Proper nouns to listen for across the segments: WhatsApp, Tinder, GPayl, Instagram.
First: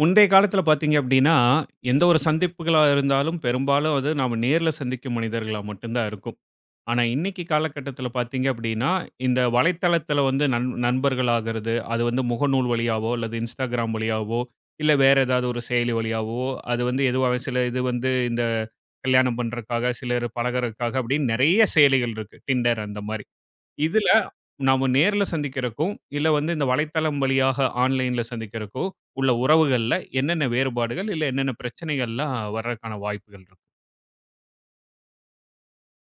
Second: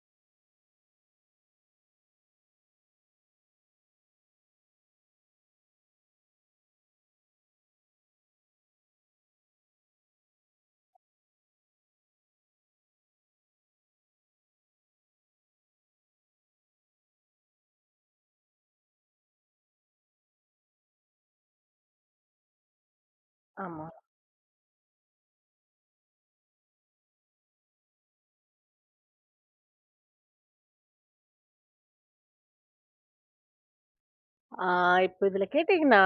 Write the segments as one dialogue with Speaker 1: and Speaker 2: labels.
Speaker 1: முந்தைய காலத்துல பார்த்தீங்க அப்படின்னா, எந்த ஒரு சந்திப்புகளா இருந்தாலும் பெரும்பாலும் அது நாம நேர்ல சந்திக்கும் மனிதர்களா மட்டும் தான் இருக்கும். ஆனா, இன்னைக்கு காலகட்டத்துல பார்த்தீங்க அப்படின்னா, இந்த வலைத்தளத்துல வந்து நண்பர்களாகிறது, அது வந்து முகநூல் வழியாவோ அல்லது Instagram வழியாவோ, இல்ல வேற ஏதாவது ஒரு செயலி வழியாவோ, அது வந்து எதுவாக சில இது வந்து இந்த கல்யாணம் பண்றதுக்காக, சிலர் பழகுறதுக்காக அப்படின்னு நெறைய செயலிகள் இருக்கு. Tinder அந்த மாரி.
Speaker 2: ஆமா.
Speaker 1: இதுல நாம நேர்ல சந்திக்கிறக்கும், இல்ல வந்து இந்த வலைத்தளம் வழியாக ஆன்லைன்ல சந்திக்கிறக்கோ, உள்ள உறவுகள்ல என்னென்ன வேறுபாடுகள், இல்ல என்னென்ன பிரச்சனைகள்லாம் வர்றதுக்கான வாய்ப்புகள் இருக்கு?
Speaker 2: ஆ இப்ப இதுல கேட்டீங்கன்னா,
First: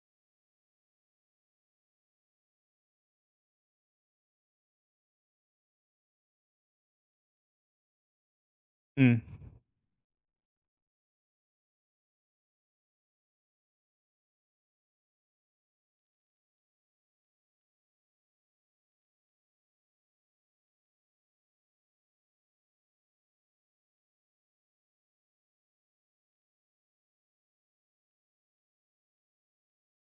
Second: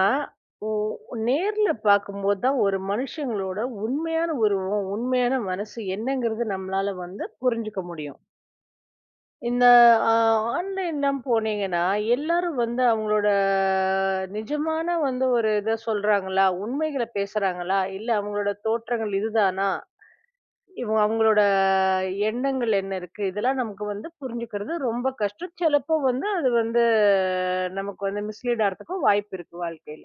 Speaker 2: ஒ நேர்ல பார்க்கும்போது தான் ஒரு மனுஷங்களோட உண்மையான உருவம், உண்மையான மனசு என்னங்கிறது நம்மளால வந்து புரிஞ்சுக்க முடியும்.
Speaker 1: ம்.
Speaker 2: இந்த ஆ ஆன்லைன்லாம் போனீங்கன்னா, எல்லாரும் வந்து அவங்களோட நிஜமான வந்து ஒரு இத சொல்றாங்களா? உண்மைகள பேசுறாங்களா? இல்ல அவங்களோட தோற்றங்கள் இதுதானா? இவங்க அவங்களோட எண்ணங்கள் என்ன இருக்கு? இதெல்லாம் நமக்கு வந்து புரிஞ்சுக்கிறது ரொம்ப கஷ்டம். சிலப்போ வந்து அது வந்து நமக்கு வந்து மிஸ்லீட் ஆறதுக்கும் வாய்ப்பு இருக்கு வாழ்க்கையில.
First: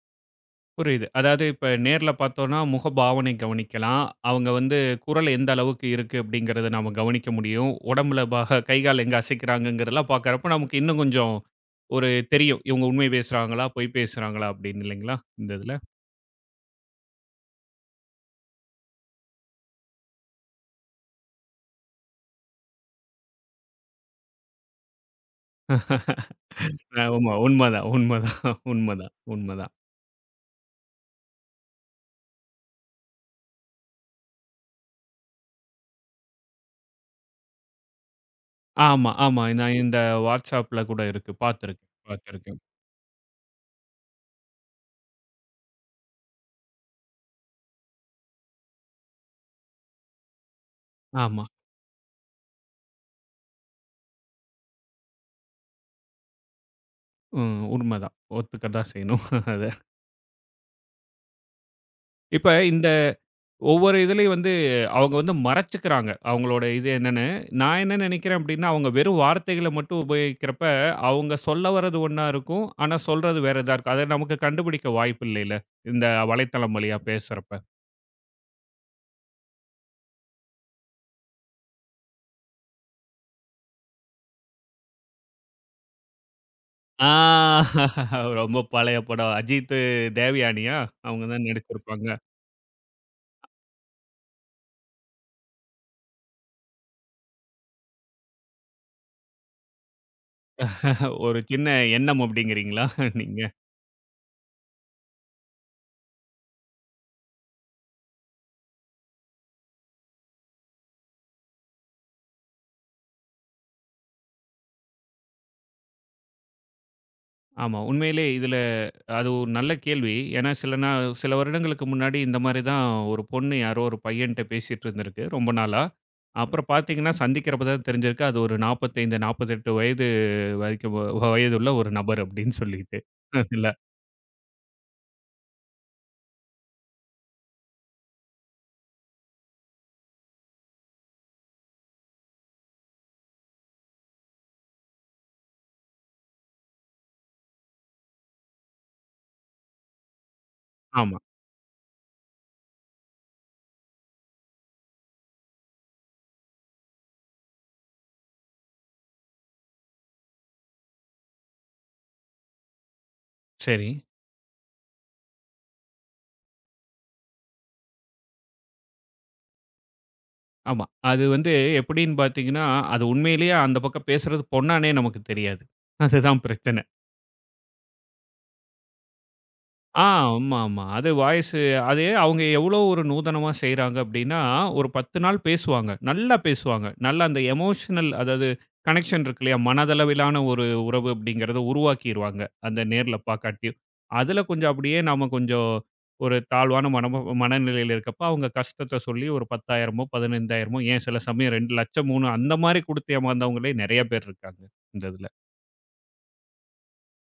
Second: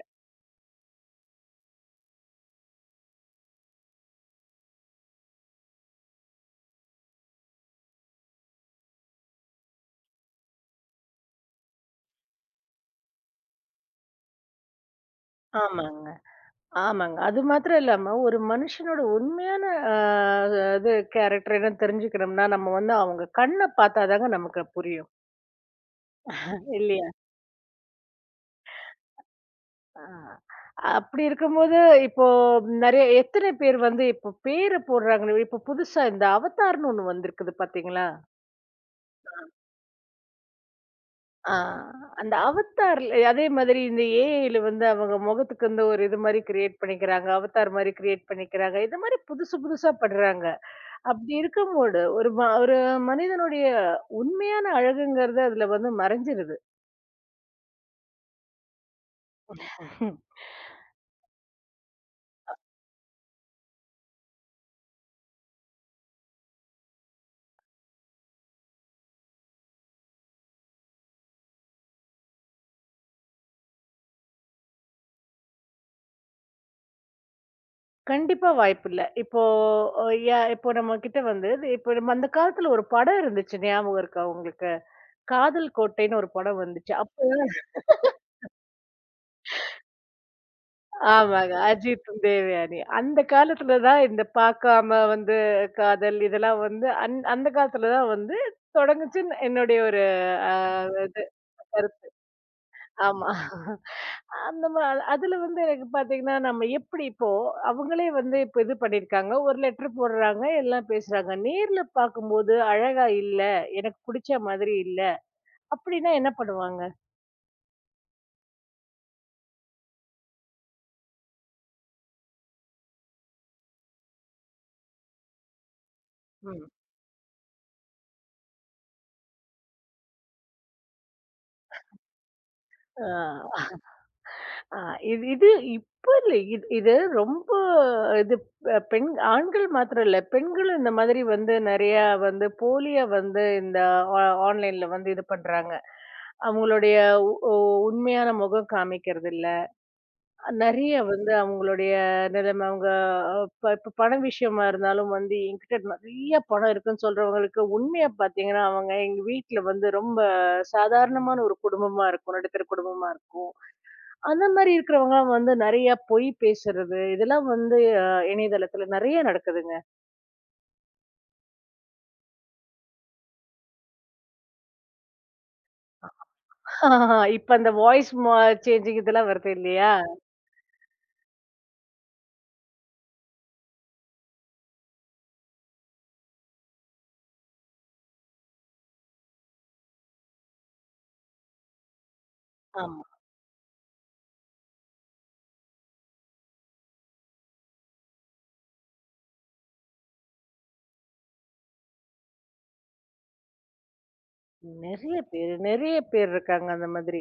Speaker 1: புரியுது. அதாவது இப்ப நேர்ல பார்த்தோம்னா, முகபாவனை கவனிக்கலாம். அவங்க வந்து குரல் எந்த அளவுக்கு இருக்கு அப்படிங்கிறத நாம கவனிக்க முடியும். உடம்புல பாக கை, கால் எங்க அசைக்கிறாங்கங்கிறதெல்லாம் பார்க்கறப்ப நமக்கு இன்னும் கொஞ்சம் ஒரு தெரியும். இவங்க உண்மை பேசுறாங்களா? பொய் பேசுறாங்களா? அப்படின்னு இல்லைங்களா? இந்த இதுல.
Speaker 2: ஆமாங்க, ஆமாங்க. அது மாத்திரம் இல்லாம ஒரு மனுஷனோட உண்மையான அ இது கேரக்டர் என்னன்னு தெரிஞ்சுக்கணும்னா, நம்ம வந்து அவங்க கண்ண பார்த்தா தாங்க நமக்கு புரியும். இல்லையா?
Speaker 1: ஆமா. உண்மதான், உண்மதான், உண்மதான், உண்மதான்.
Speaker 2: ஆ. அப்படி இருக்கும்போது இப்போ நெறைய எத்தன பேர் வந்து இப்போ பேர போடுறாங்க. இப்போ புதுசா இந்த அவதார்ன்னு ஒண்ணு வந்திருக்குது பார்த்தீங்களா?
Speaker 1: ஆமா, ஆமா. நான் இந்த WhatsAppல கூட இருக்கு.
Speaker 2: ஆ.
Speaker 1: பார்த்துருக்கேன்,
Speaker 2: அந்த
Speaker 1: பார்த்துருக்கேன்.
Speaker 2: அவத்தார்ல அதே மாதிரி இந்த ஏஐல வந்து அவங்க முகத்துக்கு வந்து ஒரு இது மாரி கிரியேட் பண்ணிக்கிறாங்க. அவத்தார் மாரி கிரியேட் பண்ணிக்கிறாங்க. இது மாரி புதுசு புதுசா பண்றாங்க. அப்படி
Speaker 1: ஆமா.
Speaker 2: இருக்கும்போது ஒரு மனிதனுடைய உண்மையான அழகுங்கிறது அதுல வந்து மறைஞ்சிருது.
Speaker 1: ம். உண்மதான். ஒத்துக்க தான் செய்யணும். அத.
Speaker 2: ஹம்,
Speaker 1: இப்ப இந்த ஒவ்வொரு இதுலயும் வந்து அவங்க வந்து மறைச்சுக்கிறாங்க. அவங்களோட இது என்னன்னு. நான் என்ன நினைக்கிறேன் அப்டின்னா, அவங்க வெறும் வார்த்தைகள மட்டும் உபயோகிக்கிறப்ப, அவங்க சொல்ல வர்றது ஒண்ணா இருக்கும். ஆனா சொல்றது வேற இதா இருக்கும். அத நமக்கு கண்டுபிடிக்க வாய்ப்பு இல்லைல. இந்த வலைத்தளம் வழியா பேசுறப்ப.
Speaker 2: கண்டிப்பா வாய்ப்பில்ல. இப்போ அ யா இப்போ நம்ம கிட்ட வந்து இப்போ நம்ம அந்த காலத்துல ஒரு படம் இருந்துச்சு. ஞாபகம் இருக்கா உங்களுக்கு? காதல் கோட்டைன்னு ஒரு படம் வந்துச்சு.
Speaker 1: ஆ
Speaker 2: அப்ப
Speaker 1: ரொம்ப பழைய படம். அஜித்து, தேவயானியா? அவங்க தான்
Speaker 2: ஆமாங்க.
Speaker 1: நடிச்சிருப்பாங்க.
Speaker 2: அஜித்தும், தேவயானி. அந்த காலத்துல தான் இந்த பார்க்காம வந்து காதல் இதெல்லாம் வந்து அந்த காலத்துல தான் வந்து தொடங்குச்சுன்னு என்னுடைய ஒரு அ இது
Speaker 1: ஒரு சின்ன
Speaker 2: கருத்து.
Speaker 1: எண்ணம் அப்படிங்கிறீங்களா
Speaker 2: ஆமா.
Speaker 1: நீங்க?
Speaker 2: அந்த மா அதுல வந்து எனக்கு பார்த்தீங்கன்னா, நம்ம எப்படி இப்போ அவங்களே வந்து இப்ப இது பண்ணியிருக்காங்க. ஒரு லெட்டர் போடுறாங்க, எல்லாம் பேசுறாங்க. நேர்ல பார்க்கும்போது அழகா இல்ல, எனக்கு புடிச்ச மாதிரி இல்ல, அப்படின்னா என்ன பண்ணுவாங்க?
Speaker 1: ஆமா. உண்மையிலே இதுல அது ஒரு நல்ல கேள்வி. ஏன்னா சில வருடங்களுக்கு முன்னாடி இந்த மாரி தான் ஒரு பொண்ணு யாரோ ஒரு பையன்ட்ட பேசிட்டு இருந்திருக்கு ரொம்ப நாளா. அப்புறம்
Speaker 2: ம்.
Speaker 1: பார்த்தீங்கன்னா, சந்திக்கிறப்ப தான் தெரிஞ்சிருக்கு அது ஒரு 45, 48 வயது வரைக்கும் வயதுள்ள ஒரு நபர் அப்படின்னு சொல்லிட்டு.
Speaker 2: ஆ.
Speaker 1: இல்ல.
Speaker 2: ஆ இது இது இப்ப இல்ல. இது இது ரொம்ப இது அ பெண் ஆண்கள் மாத்திரம் இல்ல. பெண்களும் இந்த மாதிரி வந்து நெறையா வந்து போலியா வந்து இந்த ஆ ஆன்லைன்ல வந்து இது பண்றாங்க. அவங்களுடைய உ உ உண்மையான முகம் காமிக்கிறது இல்ல. நெறைய
Speaker 1: ஆமா.
Speaker 2: வந்து அவங்களுடைய நிலைமை அவங்க இப்ப இப்ப பண விஷயமா இருந்தாலும் வந்து என்கிட்ட நெறைய பணம் இருக்குன்னு சொல்றவங்களுக்கு உண்மையா பார்த்தீங்கன்னா, அவங்க எங்க வீட்ல வந்து ரொம்ப சாதாரணமான ஒரு குடும்பமா இருக்கும். நடுத்தர குடும்பமா இருக்கும்.
Speaker 1: சரி.
Speaker 2: அந்த மாரி இருக்கிறவங்கலாம் வந்து நெறைய பொய் பேசுறது, இதெல்லாம் வந்து அ இணையதளத்துல நெறைய நடக்குதுங்க.
Speaker 1: ஆமா. அது வந்து எப்படின்னு பார்த்தீங்கன்னா, அது உண்மையிலேயே அந்த பக்கம் பேசுறது பொண்ணான்னே நமக்கு தெரியாது. அதுதான் பிரச்சனை.
Speaker 2: இப்ப அந்த வாய்ஸ் மா சேஞ்சிங் இதெல்லாம் வருது இல்லையா?
Speaker 1: ஆ, ஆமா, ஆமா. அது வாய்ஸு அது அவங்க எவ்வளோ ஒரு நூதனமா செய்றாங்க அப்டின்னா, ஒரு 10 நாள் பேசுவாங்க. நல்லா பேசுவாங்க. நல்லா அந்த எமோஷனல் அதாவது கனெக்ஷன் இருக்கு இல்லையா? மனதளவிலான ஒரு உறவு அப்படிங்கிறத உருவாக்கிருவாங்க. அந்த
Speaker 2: ஆமா.
Speaker 1: நேர்ல பாக்காட்டியும். அதுல கொஞ்சம் அப்படியே நாம கொஞ்சம் ஒரு தாழ்வான மனநிலையில இருக்கப்ப, அவங்க கஷ்டத்த சொல்லி ஒரு 10,000மோ, 15,000மோ ஏன் சில சமயம் 2,00,000, 3 அந்த மாரி குடுத்து ஏமாந்தவங்களே நெறைய பேர் இருக்காங்க. இந்த
Speaker 2: நெறைய
Speaker 1: இதுல.
Speaker 2: பேரு, நெறைய பேர் இருக்காங்க அந்த மாதிரி.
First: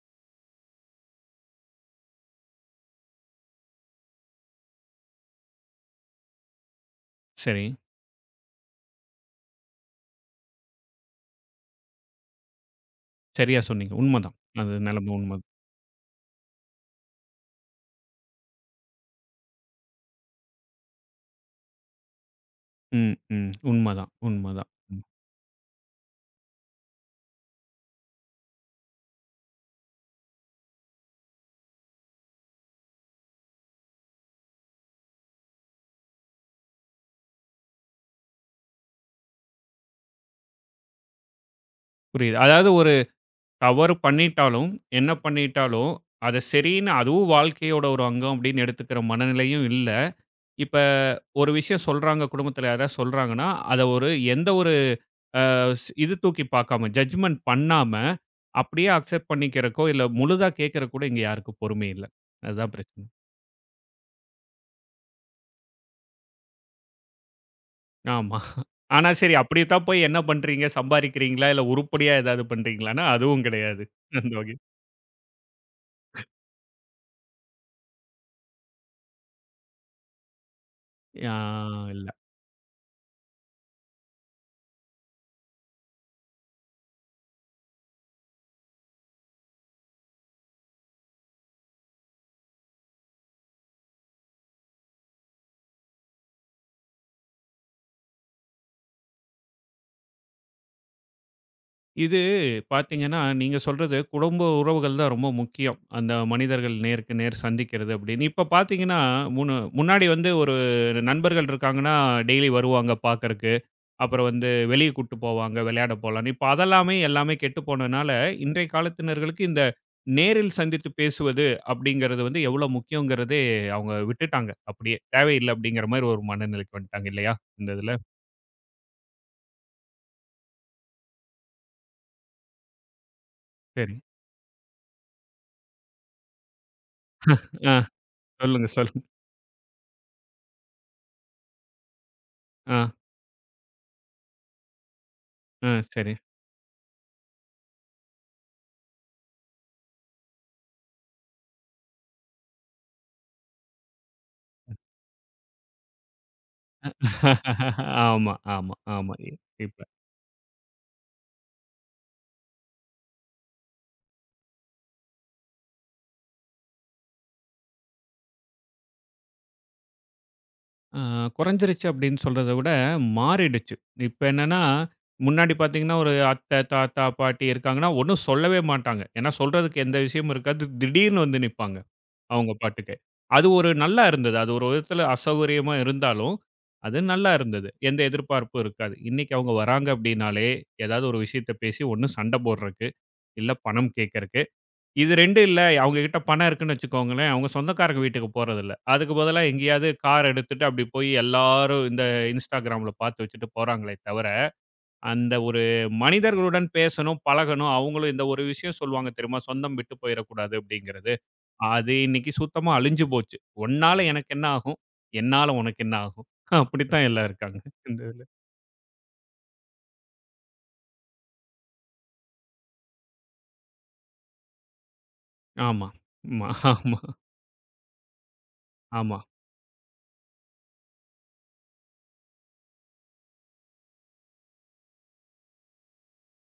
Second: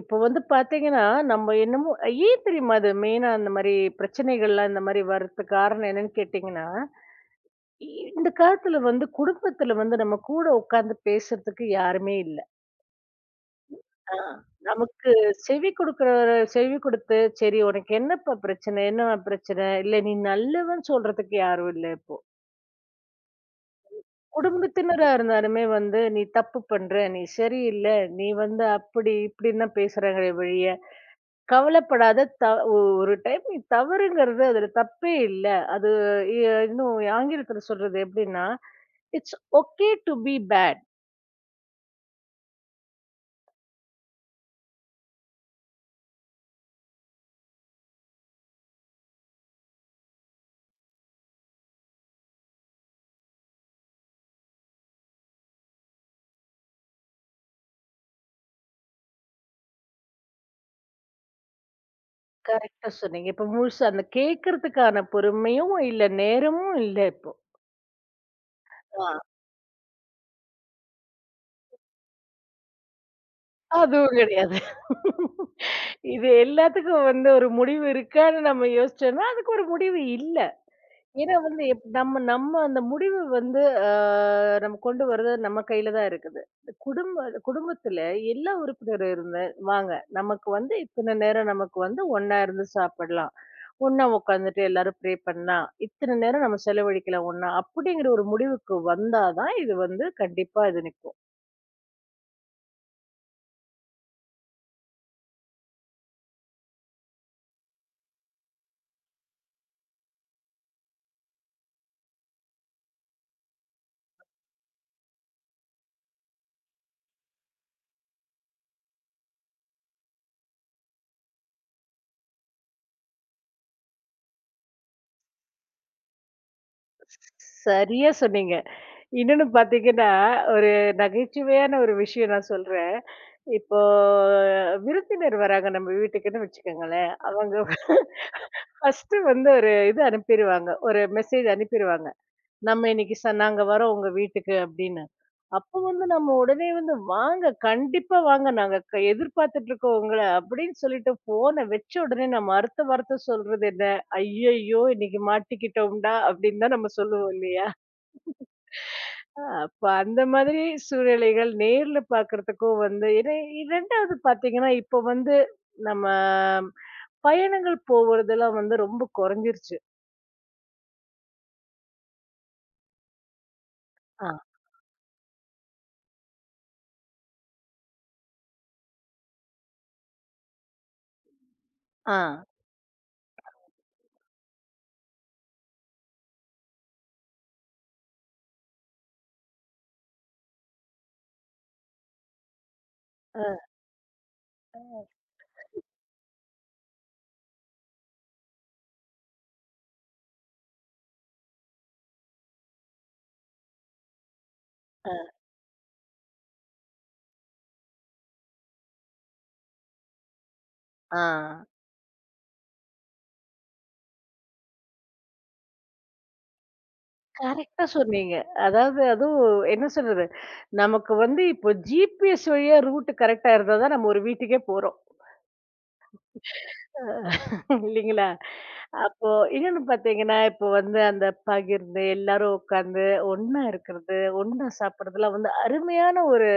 Speaker 2: இப்ப வந்து பார்த்தீங்கன்னா, நம்ம என்னமோ ஏன் தெரியுமா அது மெயினா அந்த மாரி பிரச்சனைகள்லாம் இந்த மாரி வர்றதுக்கு காரணம் என்னன்னு கேட்டீங்கன்னா,
Speaker 1: சரி.
Speaker 2: இ இந்த காலத்துல வந்து குடும்பத்துல வந்து நம்ம கூட உட்கார்ந்து பேசுறதுக்கு யாருமே இல்ல.
Speaker 1: சரியா சொன்னீங்க.
Speaker 2: ஆ.
Speaker 1: உண்மதான். அது
Speaker 2: நமக்கு
Speaker 1: நெலம உண்ம
Speaker 2: செவி குடுக்குறவரு செவி குடுத்து, "சரி உனக்கு என்னப்பா பிரச்சனை? என்னம்மா பிரச்சனை? இல்ல நீ நல்லவன்னு சொல்றதுக்கு யாரும் இல்ல இப்போ."
Speaker 1: ம், ம். உண்மதான், உண்மதான். ம்.
Speaker 2: குடும்பத்தினரா இருந்தாலுமே வந்து, "நீ தப்பு பண்ற. நீ சரியில்ல. நீ வந்து அப்படி, இப்படின்னு தான் பேசுறாங்களே ஒழிய, கவலைப்படாத. த ஒ ஒரு டைம் நீ தவறுங்கிறது அதுல தப்பே இல்ல." அது இ இன்னும் ஆங்கிலத்துல சொல்றது எப்படின்னா, "it's okay to be bad."
Speaker 1: புரியுது. அதாவது ஒரு தவறு பண்ணிட்டாலும், என்ன பண்ணிட்டாலும், அத சரின்னு அதுவும் வாழ்க்கையோட ஒரு அங்கம் அப்படின்னு எடுத்துக்கிற மனநிலையும் இல்ல. இப்ப ஒரு விஷயம் சொல்றாங்க, குடும்பத்தில யாராவது சொல்றாங்கன்னா, அத ஒரு எந்த ஒரு அ ஸ் இது தூக்கி பார்க்காம, ஜட்ஜ்மென்ட் பண்ணாம, அப்படியே அக்செப்ட் பண்ணிக்கிறக்கோ, இல்ல முழுதா கேட்கறக்கு கூட இங்க யாருக்கும் பொறுமை இல்ல. அதுதான்
Speaker 2: கரெக்ட்டா
Speaker 1: பிரச்சனை.
Speaker 2: சொன்னீங்க. இப்ப முழுசா அந்த கேட்கறதுக்கான பொறுமையும் இல்ல, நேரமும் இல்ல இப்போ.
Speaker 1: ஆமா. ஆனா
Speaker 2: ஆ.
Speaker 1: சரி, அப்படி தான் போய் என்ன பண்றீங்க? சம்பாரிக்கிறீங்களா? இல்ல உருப்படியா ஏதாவது பண்றீங்களான்னா, அதுவும் கிடையாது.
Speaker 2: அதுவும்
Speaker 1: அந்த வகை.
Speaker 2: கிடையாது. இது எல்லாத்துக்கும் வந்து ஒரு முடிவு இருக்கான்னு நம்ம யோசிச்சோம்னா, அதுக்கு ஒரு முடிவு இல்ல.
Speaker 1: ஆ
Speaker 2: ஏன்னா வந்து
Speaker 1: இல்ல.
Speaker 2: நம்ம நம்ம அந்த முடிவு வந்து அ நம்ம கொண்டு வர்றது நம்ம கையில தான் இருக்குது. இந்த குடும்பத்துல எல்லா உறுப்பினரும் இருந்து வாங்க, நமக்கு வந்து இத்தன நேரம் நமக்கு வந்து ஒண்ணா இருந்து சாப்பிடலாம். ஒண்ணா உட்காந்துட்டு எல்லாரும் ப்ரே பண்ணலாம். இத்தன நேரம் நம்ம செலவழிக்கலாம் ஒண்ணா. அப்படிங்கிற ஒரு முடிவுக்கு வந்தா தான் இது வந்து கண்டிப்பா இது நிக்கும்.
Speaker 1: இது பார்த்தீங்கன்னா, நீங்க சொல்றது குடும்ப உறவுகள் தான் ரொம்ப முக்கியம். அந்த மனிதர்கள் நேருக்கு நேர் சந்திக்கிறது அப்படின்னு. இப்ப பார்த்தீங்கன்னா, முன்னு முன்னாடி வந்து ஒரு நண்பர்கள் இருக்காங்கன்னா, டெய்லி வருவாங்க பார்க்கறக்கு. அப்புறம் வந்து வெளிய கூட்டு போவாங்க, விளையாட போலான்னு. இப்ப அதெல்லாமே எல்லாமே கெட்டு போனனால, இன்றைய காலத்தினர்களுக்கு இந்த நேரில் சந்தித்து பேசுவது அப்படிங்கிறது வந்து எவ்வளோ முக்கியங்கிறதே அவங்க விட்டுட்டாங்க அப்படியே. தேவையில்ல அப்படிங்கிற மாரி ஒரு மனநிலைக்கு வந்துட்டாங்க இல்லையா? இந்த இதுல.
Speaker 2: சரியா சொன்னீங்க. இன்னொன்னு பார்த்தீங்கன்னா, ஒரு நகைச்சுவையான ஒரு விஷயம் நான் சொல்றேன். இப்போ
Speaker 1: சரி.
Speaker 2: விருந்தினர் வராங்க நம்ம வீட்டுக்குன்னு வச்சுக்கோங்களேன். அவங்க
Speaker 1: ஆ சொல்லுங்க, சொல்லுங்க.
Speaker 2: ஃபர்ஸ்ட்டு வந்து ஒரு இது அனுப்பிருவாங்க. ஒரு மெசேஜ் அனுப்பிருவாங்க.
Speaker 1: ஆ,
Speaker 2: "நம்ம இன்னைக்கு நாங்க வரோம் உங்க வீட்டுக்கு" அப்படின்னு.
Speaker 1: ஆ
Speaker 2: அப்போ வந்து
Speaker 1: சரி.
Speaker 2: நம்ம உடனே வந்து, "வாங்க, கண்டிப்பா வாங்க. நாங்க எதிர்பார்த்துட்டுருக்கோம் உங்கள" அப்படின்னு சொல்லிட்டு ஃபோன வச்ச உடனே நம்ம அடுத்த வார்த்தை சொல்றது என்ன? "ஐயய்யோ! இன்னைக்கு மாட்டிக்கிட்டோம்டா" அப்படின்னு தான் நம்ம சொல்லுவோம் இல்லையா?
Speaker 1: ஆமா, ஆமா, ஆமா.
Speaker 2: அ
Speaker 1: இப்ப
Speaker 2: அப்ப அந்த மாதிரி சூழ்நிலைகள் நேர்ல பார்க்கறதுக்கும் வந்து ஏன்னா 2வது பார்த்தீங்கன்னா, இப்போ வந்து நம்ம பயணங்கள் போவதெல்லாம் வந்து ரொம்ப குறைஞ்சிருச்சு.
Speaker 1: அ குறைஞ்சிருச்சு அப்படின்னு சொல்றத விட மாறிடுச்சு. இப்ப
Speaker 2: ஆ,
Speaker 1: என்னன்னா, முன்னாடி பார்த்தீங்கன்னா, ஒரு அத்தை, தாத்தா, பாட்டி இருக்காங்கன்னா, ஒண்ணும் சொல்லவே மாட்டாங்க. ஏன்னா சொல்றதுக்கு எந்த விஷயமும் இருக்காது. திடீர்னு வந்து நிப்பாங்க.
Speaker 2: ஆ,
Speaker 1: அவங்க பாட்டுக்கு. அது ஒரு நல்லா இருந்தது. அது ஒரு விதத்துல அசௌகரியமா இருந்தாலும், அது நல்லா இருந்தது. எந்த எதிர்பார்ப்பும் இருக்காது. இன்னைக்கு அவங்க வராங்க அப்படின்னாலே, ஏதாவது ஒரு விஷயத்த பேசி ஒண்ணு சண்டை போடுறக்கு,
Speaker 2: அ,
Speaker 1: இல்ல பணம் கேட்கறக்கு இது 2 இல்ல. அவுங்ககிட்ட பணம் இருக்குன்னு வச்சுக்கோங்களேன், அவுங்க சொந்தக்காரங்க வீட்டுக்கு போறதில்ல. அதுக்கு பதிலா எங்கேயாவது கார் எடுத்துட்டு அப்படி போய் எல்லாரும் இந்த Instagramல பார்த்து வச்சுட்டு போறாங்களே தவிர,
Speaker 2: அ.
Speaker 1: அந்த ஒரு மனிதர்களுடன் பேசணும், பழகணும். அவுங்களும் இந்த ஒரு விஷயம் சொல்லுவாங்க தெரியுமா? "சொந்தம் விட்டு போயிறக்கூடாது" அப்படிங்கிறது.
Speaker 2: ஆ.
Speaker 1: அது இன்னைக்கு சுத்தமா அழிஞ்சு போச்சு. "உன்னால எனக்கு என்ன ஆகும்? என்னால உனக்கு என்ன ஆகும்?" அப்படித்தான் எல்லாம் இருக்காங்க.
Speaker 2: கரெக்ட்டா
Speaker 1: இந்த இதுல.
Speaker 2: சொன்னீங்க. அதாவது அதுவும் என்ன சொல்றது? நமக்கு வந்து இப்போ ஜிபிஎஸ் வழியா ரூட் கரெக்ட்டா இருந்தா தான் நம்ம ஒரு வீட்டுக்கே போறோம்.
Speaker 1: ஆமா. ஆமா, ஆமா,
Speaker 2: அ இல்லைங்களா?
Speaker 1: ஆமா,
Speaker 2: அப்போ இன்னொன்னு பார்த்தீங்கன்னா, இப்போ வந்து அந்த பகிர்ந்து, எல்லாரும் உட்கார்ந்து ஒண்ணா இருக்கிறது, ஒண்ணா சாப்பிடுறதுலாம் வந்து அருமையான ஒரு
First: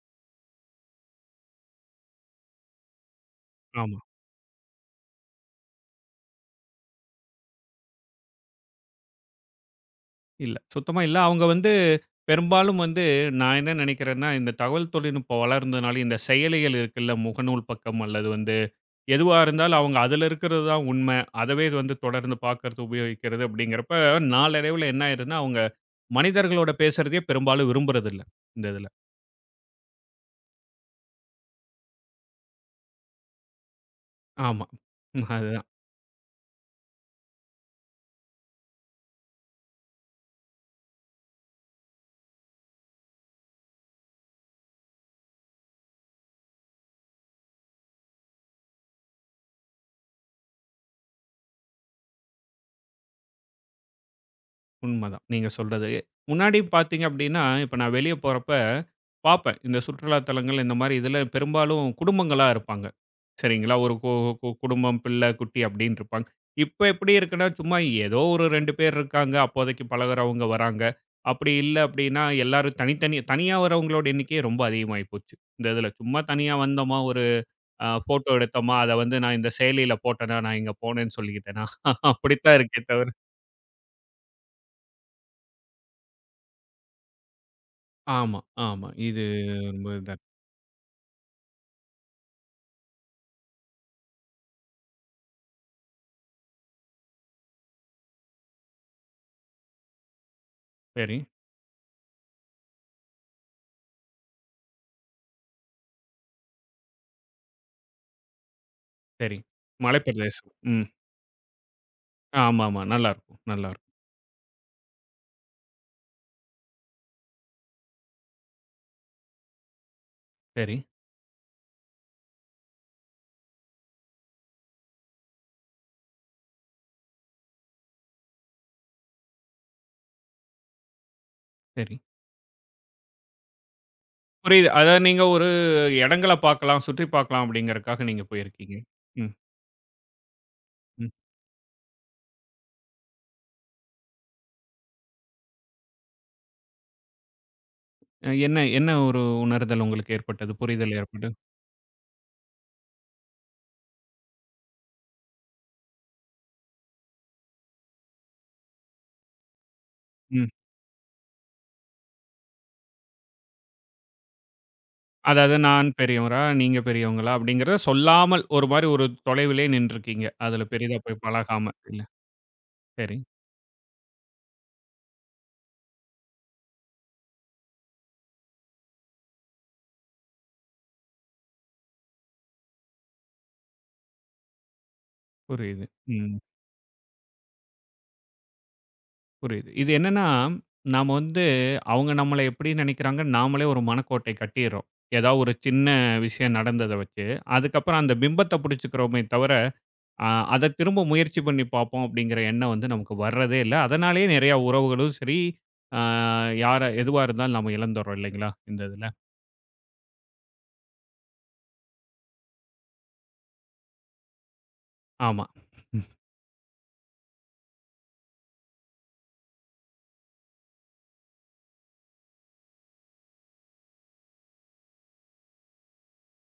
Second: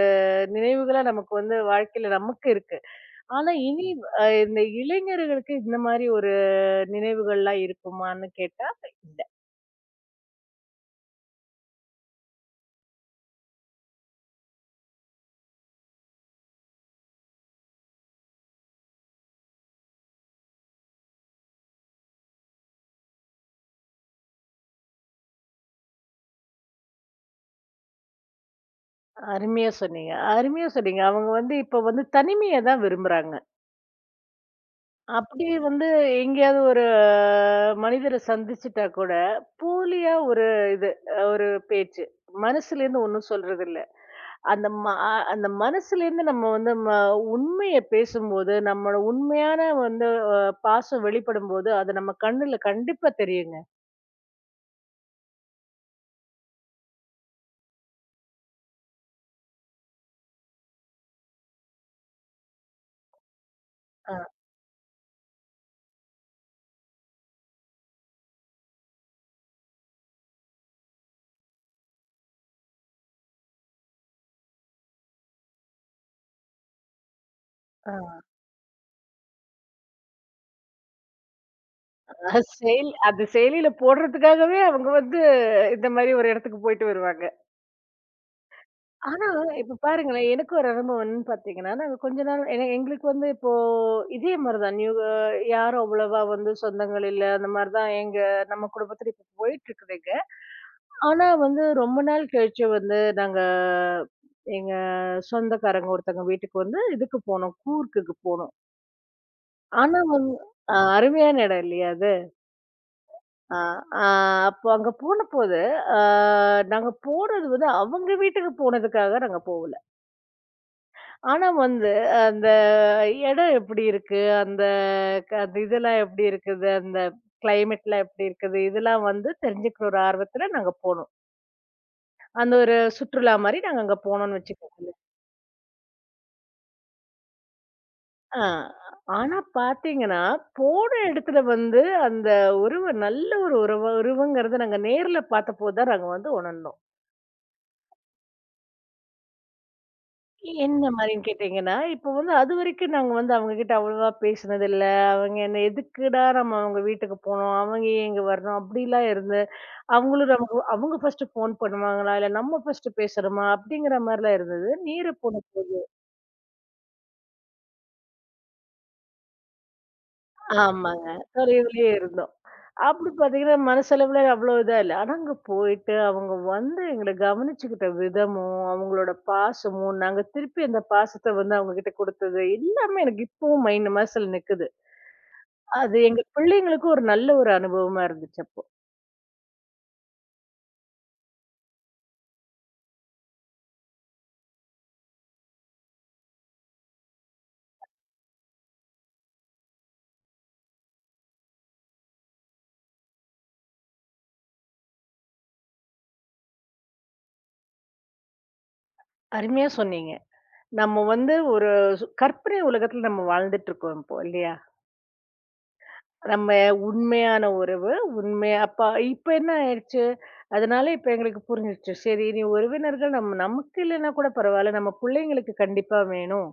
Speaker 2: நினைவுகளா நமக்கு வந்து வாழ்க்கையில நமக்கு இருக்கு. ஆனா இனி
Speaker 1: ஆமா.
Speaker 2: இந்த இளைஞர்களுக்கு இந்த மாரி ஒரு நினைவுகள்லாம் இருக்குமான்னு கேட்டா, இல்ல.
Speaker 1: இல்ல. சுத்தமா இல்ல. அவங்க வந்து பெரும்பாலும் வந்து நான் என்ன நினைக்கிறேன்னா, இந்த தகவல் தொழில்நுட்பம் வளர்ந்ததுனால இந்த செயலிகள் இருக்குல்ல, முகநூல் பக்கம் அல்லது வந்து எதுவா இருந்தாலும் அவங்க அதில இருக்கிறது தான் உண்மை. அதவே இது வந்து தொடர்ந்து பார்க்கறது, உபயோகிக்கிறது அப்படிங்கிறப்ப, நாளடைவில என்ன ஆயிருதுன்னா, அவங்க மனிதர்களோட பேசுறதையே பெரும்பாலும் விரும்புறதில்ல, இந்த இதில.
Speaker 2: அருமையா சொன்னீங்க அருமையா சொன்னீங்க. அவங்க வந்து இப்ப வந்து தனிமைய தான் விரும்புறாங்க.
Speaker 1: ஆமா.
Speaker 2: அப்படி
Speaker 1: அது
Speaker 2: வந்து எங்கேயாவது ஒரு மனிதரை சந்திச்சுட்டா கூட போலியா ஒரு இது ஒரு பேச்சு மனசுல இருந்து ஒன்றும் சொல்றது இல்ல அந்த அந்த மனசுல இருந்து நம்ம வந்து உண்மையை பேசும்போது நம்மளோட உண்மையான வந்து பாசம் வெளிப்படும் போது அது நம்ம கண்ணுல கண்டிப்பா தெரியுங்க
Speaker 1: உண்மதான். நீங்க சொல்றது. முன்னாடி பார்த்தீங்க அப்படின்னா, இப்ப நான் வெளிய போறப்ப பார்ப்பேன். இந்த சுற்றுலா தலங்கள் இந்த மாரி இதில பெரும்பாலும் குடும்பங்களா இருப்பாங்க. சரிங்களா? ஒரு கு
Speaker 2: ஆ,
Speaker 1: கு குடும்பம், பிள்ளை, குட்டி அப்படின்னு இருப்பாங்க. இப்ப எப்படி இருக்குன்னா, சும்மா ஏதோ ஒரு 2 பேர் இருக்காங்க. அப்போதைக்கு பழகுறவங்க வராங்க. அப்படி இல்ல அப்படின்னா, எல்லாரும் தனித்தனி தனியா வரவங்களோட எண்ணிக்கையே ரொம்ப அதிகமாகி போச்சு. இந்த இதில. சும்மா தனியா வந்தோமா, ஒரு
Speaker 2: ஆ.
Speaker 1: ஃபோட்டோ எடுத்தோமா, அத வந்து நான் இந்த செயலியில போட்டேனா, நான் இங்க போனேன்னு சொல்லிக்கிட்டேனா,
Speaker 2: அது
Speaker 1: அப்படித்தான் இருக்கே
Speaker 2: செயல்
Speaker 1: தவிர
Speaker 2: அது செயலியில போடுறதுக்காகவே அவங்க வந்து இந்த மாதிரி ஒரு இடத்துக்கு போயிட்டு வருவாங்க
Speaker 1: ஆமா, ஆமா. இது
Speaker 2: ஆனா, இப்ப
Speaker 1: ஒன்பது தான்.
Speaker 2: பாருங்களேன், எனக்கு ஒரு அனுபவம் என்னன்னு பாத்தீங்கன்னா, நாங்க கொஞ்ச நாள் ஏன்னா எங்களுக்கு வந்து இப்போ இதே மாரி தான் நியூ யாரும் அவ்வளவா வந்து சொந்தங்கள் இல்ல. அந்த மாரி தான் எங்க நம்ம குடும்பத்துல இப்ப போயிட்டுருக்குதுங்க.
Speaker 1: சரி,
Speaker 2: ஆனா வந்து ரொம்ப நாள் கழிச்சு வந்து நாங்க எங்க சொந்தக்காரங்க ஒருத்தவங்க வீட்டுக்கு வந்து இதுக்கு போனோம். கூர்க்குக்கு போனோம்.
Speaker 1: சரி.
Speaker 2: ஆனா வந்து
Speaker 1: மலைப்பிரதேசம். ம்.
Speaker 2: அருமையான இடம் இல்லையா அது?
Speaker 1: ஆமாமா. நல்லாருக்கும்,
Speaker 2: ஆ
Speaker 1: நல்லாருக்கும்.
Speaker 2: ஆ அப்போ அங்க போனபோது, அ நாங்க போனது வந்து அவங்க வீட்டுக்கு போனதுக்காக நாங்க போகல.
Speaker 1: சரி,
Speaker 2: ஆனா வந்து, அந்த இடம் எப்படி இருக்கு? அந்த அந்த இதெல்லாம் எப்படி இருக்குது? அந்த கிளைமேட்லாம் எப்படி இருக்குது? இதெல்லாம் வந்து தெரிஞ்சுக்கிற ஒரு ஆர்வத்துல நாங்க போனோம்.
Speaker 1: சரி.
Speaker 2: அந்த ஒரு சுற்றுலா மாரி நாங்க அங்க போனோம்னு
Speaker 1: புரியுது.
Speaker 2: வச்சுக்கோங்க.
Speaker 1: அதாவது நீங்க ஒரு இடங்கள பார்க்கலாம், சுற்றி பார்க்கலாம் அப்படிங்கிறதுக்காக நீங்க
Speaker 2: ஆ.
Speaker 1: போயிருக்கீங்க. ம்,
Speaker 2: ஆனா பாத்தீங்கன்னா, போன
Speaker 1: ம்.
Speaker 2: இடத்துல வந்து அந்த உறவு நல்ல ஒரு உறவுங்கிறத நாங்க நேர்ல பாத்தபோது தான் நாங்க வந்து உணர்ந்தோம்.
Speaker 1: என்ன என்ன ஒரு உணர்தல் உங்களுக்கு ஏற்பட்டது?
Speaker 2: என்ன
Speaker 1: புரிதல்
Speaker 2: மாரின்னு
Speaker 1: ஏற்பட்டது?
Speaker 2: கேட்டீங்கன்னா, இப்ப வந்து அதுவரைக்கும் நாங்க வந்து அவங்ககிட்ட அவ்வளவா பேசினதில்ல. அவங்க என்ன எதுக்குடா நம்ம அவங்க வீட்டுக்கு போனோம்? அவங்க ஏன் இங்க வரணும்? அப்படிலாம் இருந்தது. அவங்களும்
Speaker 1: ம்.
Speaker 2: நமக்கு அவங்க ஃபர்ஸ்ட் ஃபோன் பண்ணுவாங்களா? இல்ல நம்ம ஃபர்ஸ்ட் பேசணுமா? அப்படிங்கிற மாரிலாம் இருந்தது. நீரு
Speaker 1: அதாவது
Speaker 2: போனப்ப
Speaker 1: நான் பெரியவரா? நீங்க பெரியவங்களா? அப்படிங்கிறத சொல்லாமல் ஒரு மாரி ஒரு தொலைவிலே நின்றுருக்கீங்க. அதுல பெரிதா
Speaker 2: ஆமாங்க.
Speaker 1: போய் பழகாம.
Speaker 2: தொலைவுலயே
Speaker 1: இல்ல.
Speaker 2: இருந்தோம். அப்படி
Speaker 1: சரி,
Speaker 2: பார்த்தீங்கன்னா, மனசளவுல அவ்வளோ இதா இல்ல. ஆனா அங்க போயிட்டு அவங்க வந்து எங்கள கவனிச்சுக்கிட்ட விதமும், அவங்களோட பாசமும், நாங்க திருப்பி அந்த பாசத்த வந்து அவங்ககிட்ட குடுத்தது, எல்லாமே எனக்கு இப்பவும் மனசுல நிக்குது.
Speaker 1: புரியுது.
Speaker 2: அது எங்க
Speaker 1: ம்.
Speaker 2: பிள்ளைங்களுக்கும் ஒரு நல்ல ஒரு அனுபவமா இருந்துச்சு அப்போ.
Speaker 1: புரியுது. இது என்னன்னா, நாம வந்து அவங்க நம்மள எப்படி நினைக்கிறாங்கன்னு நாமளே ஒரு மனக்கோட்டை கட்டிர்றோம். ஏதாவது ஒரு சின்ன விஷயம் நடந்தத வச்சு. அதுக்கப்புறம் அந்த பிம்பத்த புடிச்சுக்கிறோமே தவிர, அ அத திரும்ப முயற்சி பண்ணி பார்ப்போம் அப்படிங்கிற எண்ணம் வந்து நமக்கு வர்றதே இல்ல. அதனாலேயே நிறையா உறவுகளும் சரி, அ யார எதுவா இருந்தாலும் நம்ம இழந்துர்றோம் இல்லைங்களா? இந்த இதுல.
Speaker 2: அருமையா சொன்னீங்க. நம்ம வந்து ஒரு கற்பனை உலகத்துல நம்ம வாழ்ந்துட்டு இருக்கோம் இப்போ இல்லையா?
Speaker 1: ஆமா. ம்.
Speaker 2: நம்ம உண்மையான உறவு, உண்மையா அப்ப இப்ப என்ன ஆயிடுச்சு, அதனால இப்ப எங்களுக்கு புரிஞ்சிருச்சு. சரி இனி உறவினர்கள் நம்ம நமக்கு இல்லன்னா கூட பரவால்ல. நம்ம புள்ளைங்களுக்கு கண்டிப்பா வேணும்.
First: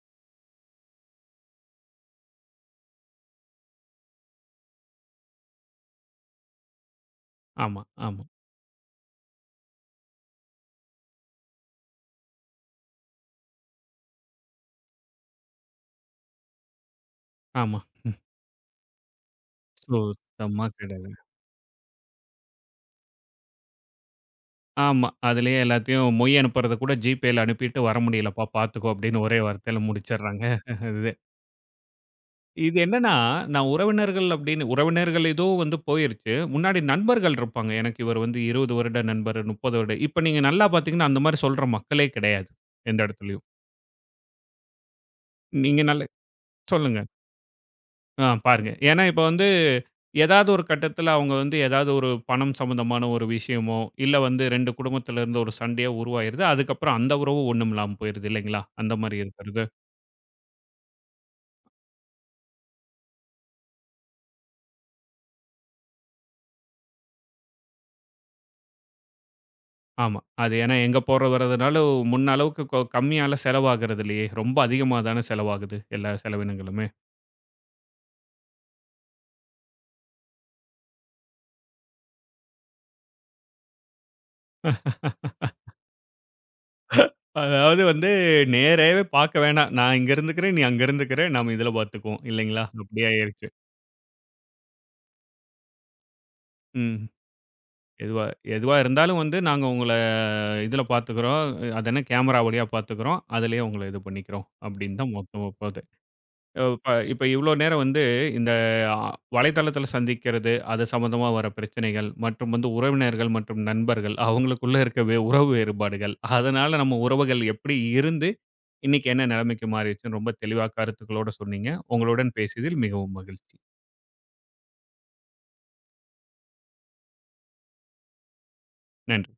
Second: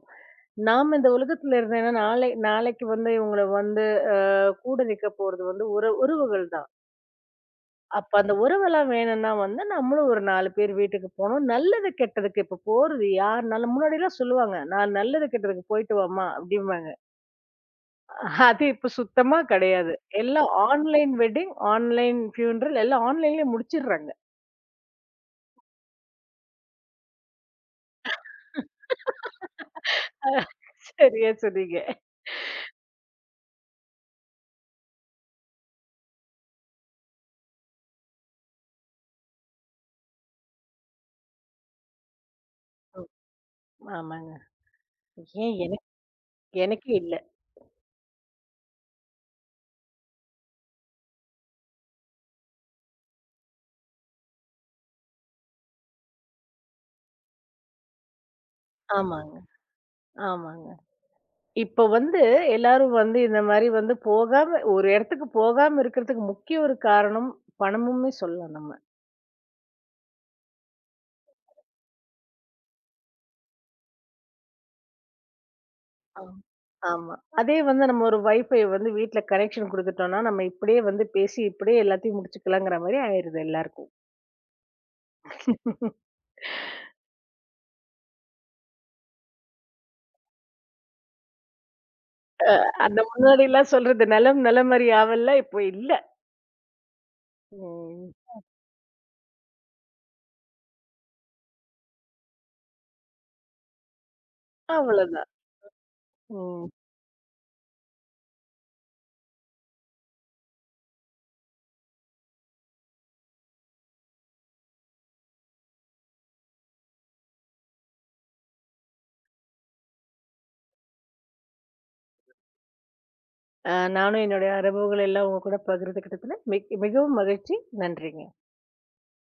Speaker 2: நாம இந்த உலகத்துல இருந்தேன்னா, நாளைக்கு வந்து இவங்கள வந்து கூட நிக்க போறது வந்து உறவுகள் தான்.
Speaker 1: ஆமா,
Speaker 2: அப்ப
Speaker 1: ஆமா,
Speaker 2: அந்த உறவெல்லாம் வேணும்னா வந்து, நம்மளும் ஒரு 4 பேர் வீட்டுக்கு போணும். நல்லது கெட்டதுக்கு இப்ப போறது யாருனாலும் முன்னாடிலாம் சொல்லுவாங்க. நான் நல்லது கெட்டதுக்கு போயிட்டு வாம்மா, அப்படிம்பாங்க.
Speaker 1: ஆமா.
Speaker 2: அது இப்ப சுத்தமா கிடையாது. எல்லாம்
Speaker 1: சுத்தமா கிடையாது.
Speaker 2: ஆன்லைன் வெட்டிங், ஆன்லைன் ஃப்யூனரல் எல்லாம் ஆன்லைன்லயே முடிச்சிடுறாங்க.
Speaker 1: ஆமா. அதிலேயே எல்லாத்தையும் மொய் அனுப்புறத கூட GPayல அனுப்பிட்டு, "வர முடியலப்பா பார்த்துக்கோ" அப்படின்னு ஒரே வார்த்தையில
Speaker 2: அ
Speaker 1: முடிச்சிடுறாங்க. இது.
Speaker 2: சரியா சொன்னீங்க.
Speaker 1: இது என்னன்னா, நான் உறவினர்கள் அப்படின்னு உறவினர்கள் ஏதோ வந்து போயிருச்சு. முன்னாடி நண்பர்கள் இருப்பாங்க. எனக்கு இவர் வந்து 20 வருட நண்பர், 30 வருட இப்ப நீங்க நல்லா பார்த்தீங்கன்னா, அந்த மாரி சொல்ற மக்களே கிடையாது. எந்த
Speaker 2: ம்.
Speaker 1: இடத்துலயும்.
Speaker 2: ஆமாங்க. ஏன்
Speaker 1: நீங்க
Speaker 2: எனக்கு
Speaker 1: நல்ல
Speaker 2: எனக்கே
Speaker 1: சொல்லுங்க.
Speaker 2: இல்ல.
Speaker 1: ஆ பாருங்க. ஏன்னா இப்ப வந்து ஏதாவது ஒரு கட்டத்துல அவங்க வந்து ஏதாவது ஒரு பணம் சம்மந்தமான ஒரு விஷயமோ, இல்ல வந்து 2 குடும்பத்துல இருந்து ஒரு சண்டையோ உருவாயிருது. அதுக்கப்புறம் அந்த உறவு ஒண்ணும் இல்லாம போயிருது இல்லைங்களா? அந்த மாரி
Speaker 2: ஆமாங்க,
Speaker 1: இருக்கிறது.
Speaker 2: ஆமாங்க. இப்ப வந்து எல்லாரும் வந்து இந்த மாரி வந்து போகாம ஒரு இடத்துக்கு போகாம இருக்கிறதுக்கு முக்கிய ஒரு காரணம் பணமுமே சொல்லலாம் நம்ம.
Speaker 1: ஆமா. அது ஏன்னா எங்க போற வரதுனால முன்ன அளவுக்கு கம்மியால செலவாகிறது இல்லையே! ரொம்ப அதிகமா தானே செலவாகுது எல்லா
Speaker 2: ஆம்.
Speaker 1: செலவினங்களுமே.
Speaker 2: ஆமா. அதே வந்து நம்ம ஒரு வைஃபை வந்து வீட்ல கனெக்ஷன் குடுத்துட்டோம்னா, நம்ம இப்படியே வந்து பேசி இப்படியே எல்லாத்தையும் முடிச்சுக்கலாங்கிற மாரி ஆயிருது எல்லாருக்கும்.
Speaker 1: அதாவது வந்து நேராவே பார்க்க வேணாம். நான் இங்க இருந்துக்கிறேன், நீ அங்க இருந்துக்கிற, நாம இதுல பார்த்துக்குவோம் இல்லைங்களா?
Speaker 2: அந்த
Speaker 1: அப்படி ஆயிருச்சு.
Speaker 2: முன்னாடிலாம் சொல்றது நலம் நலமறி ஆவல்லாம் இப்போ இல்ல.
Speaker 1: ம்.
Speaker 2: ம்.
Speaker 1: எதுவா எதுவா இருந்தாலும் வந்து நாங்க உங்கள இதுல பார்த்துக்கிறோம். அது என்ன கேமரா வழியா பார்த்துக்கிறோம். அதிலேயே உங்கள இது பண்ணிக்கிறோம் அப்படின்னு தான்
Speaker 2: அவ்வளோதான்.
Speaker 1: மொத்தமா போது.
Speaker 2: ம்.
Speaker 1: இப்ப இப்ப இவ்ளோ நேரம் வந்து இந்த வலைத்தளத்தில சந்திக்கிறது, அது சம்மந்தமா வர பிரச்சனைகள் மற்றும் வந்து உறவினர்கள் மற்றும் நண்பர்கள் அவங்களுக்குள்ள இருக்க உறவு வேறுபாடுகள். அதனால நம்ம உறவுகள் எப்படி இருந்து இன்னைக்கு என்ன நிலைமைக்கு மாறிடுச்சுன்னு ரொம்ப தெளிவா கருத்துக்களோட சொன்னீங்க. உங்களுடன் பேசியதில் மிகவும் மகிழ்ச்சி.
Speaker 2: நானும் என்னுடைய அனுபவங்கள் எல்லாம் உங்க கூட பகிர்ந்துக்கிட்டதுல மிகவும் மகிழ்ச்சி. நன்றிங்க.
Speaker 1: நன்றி.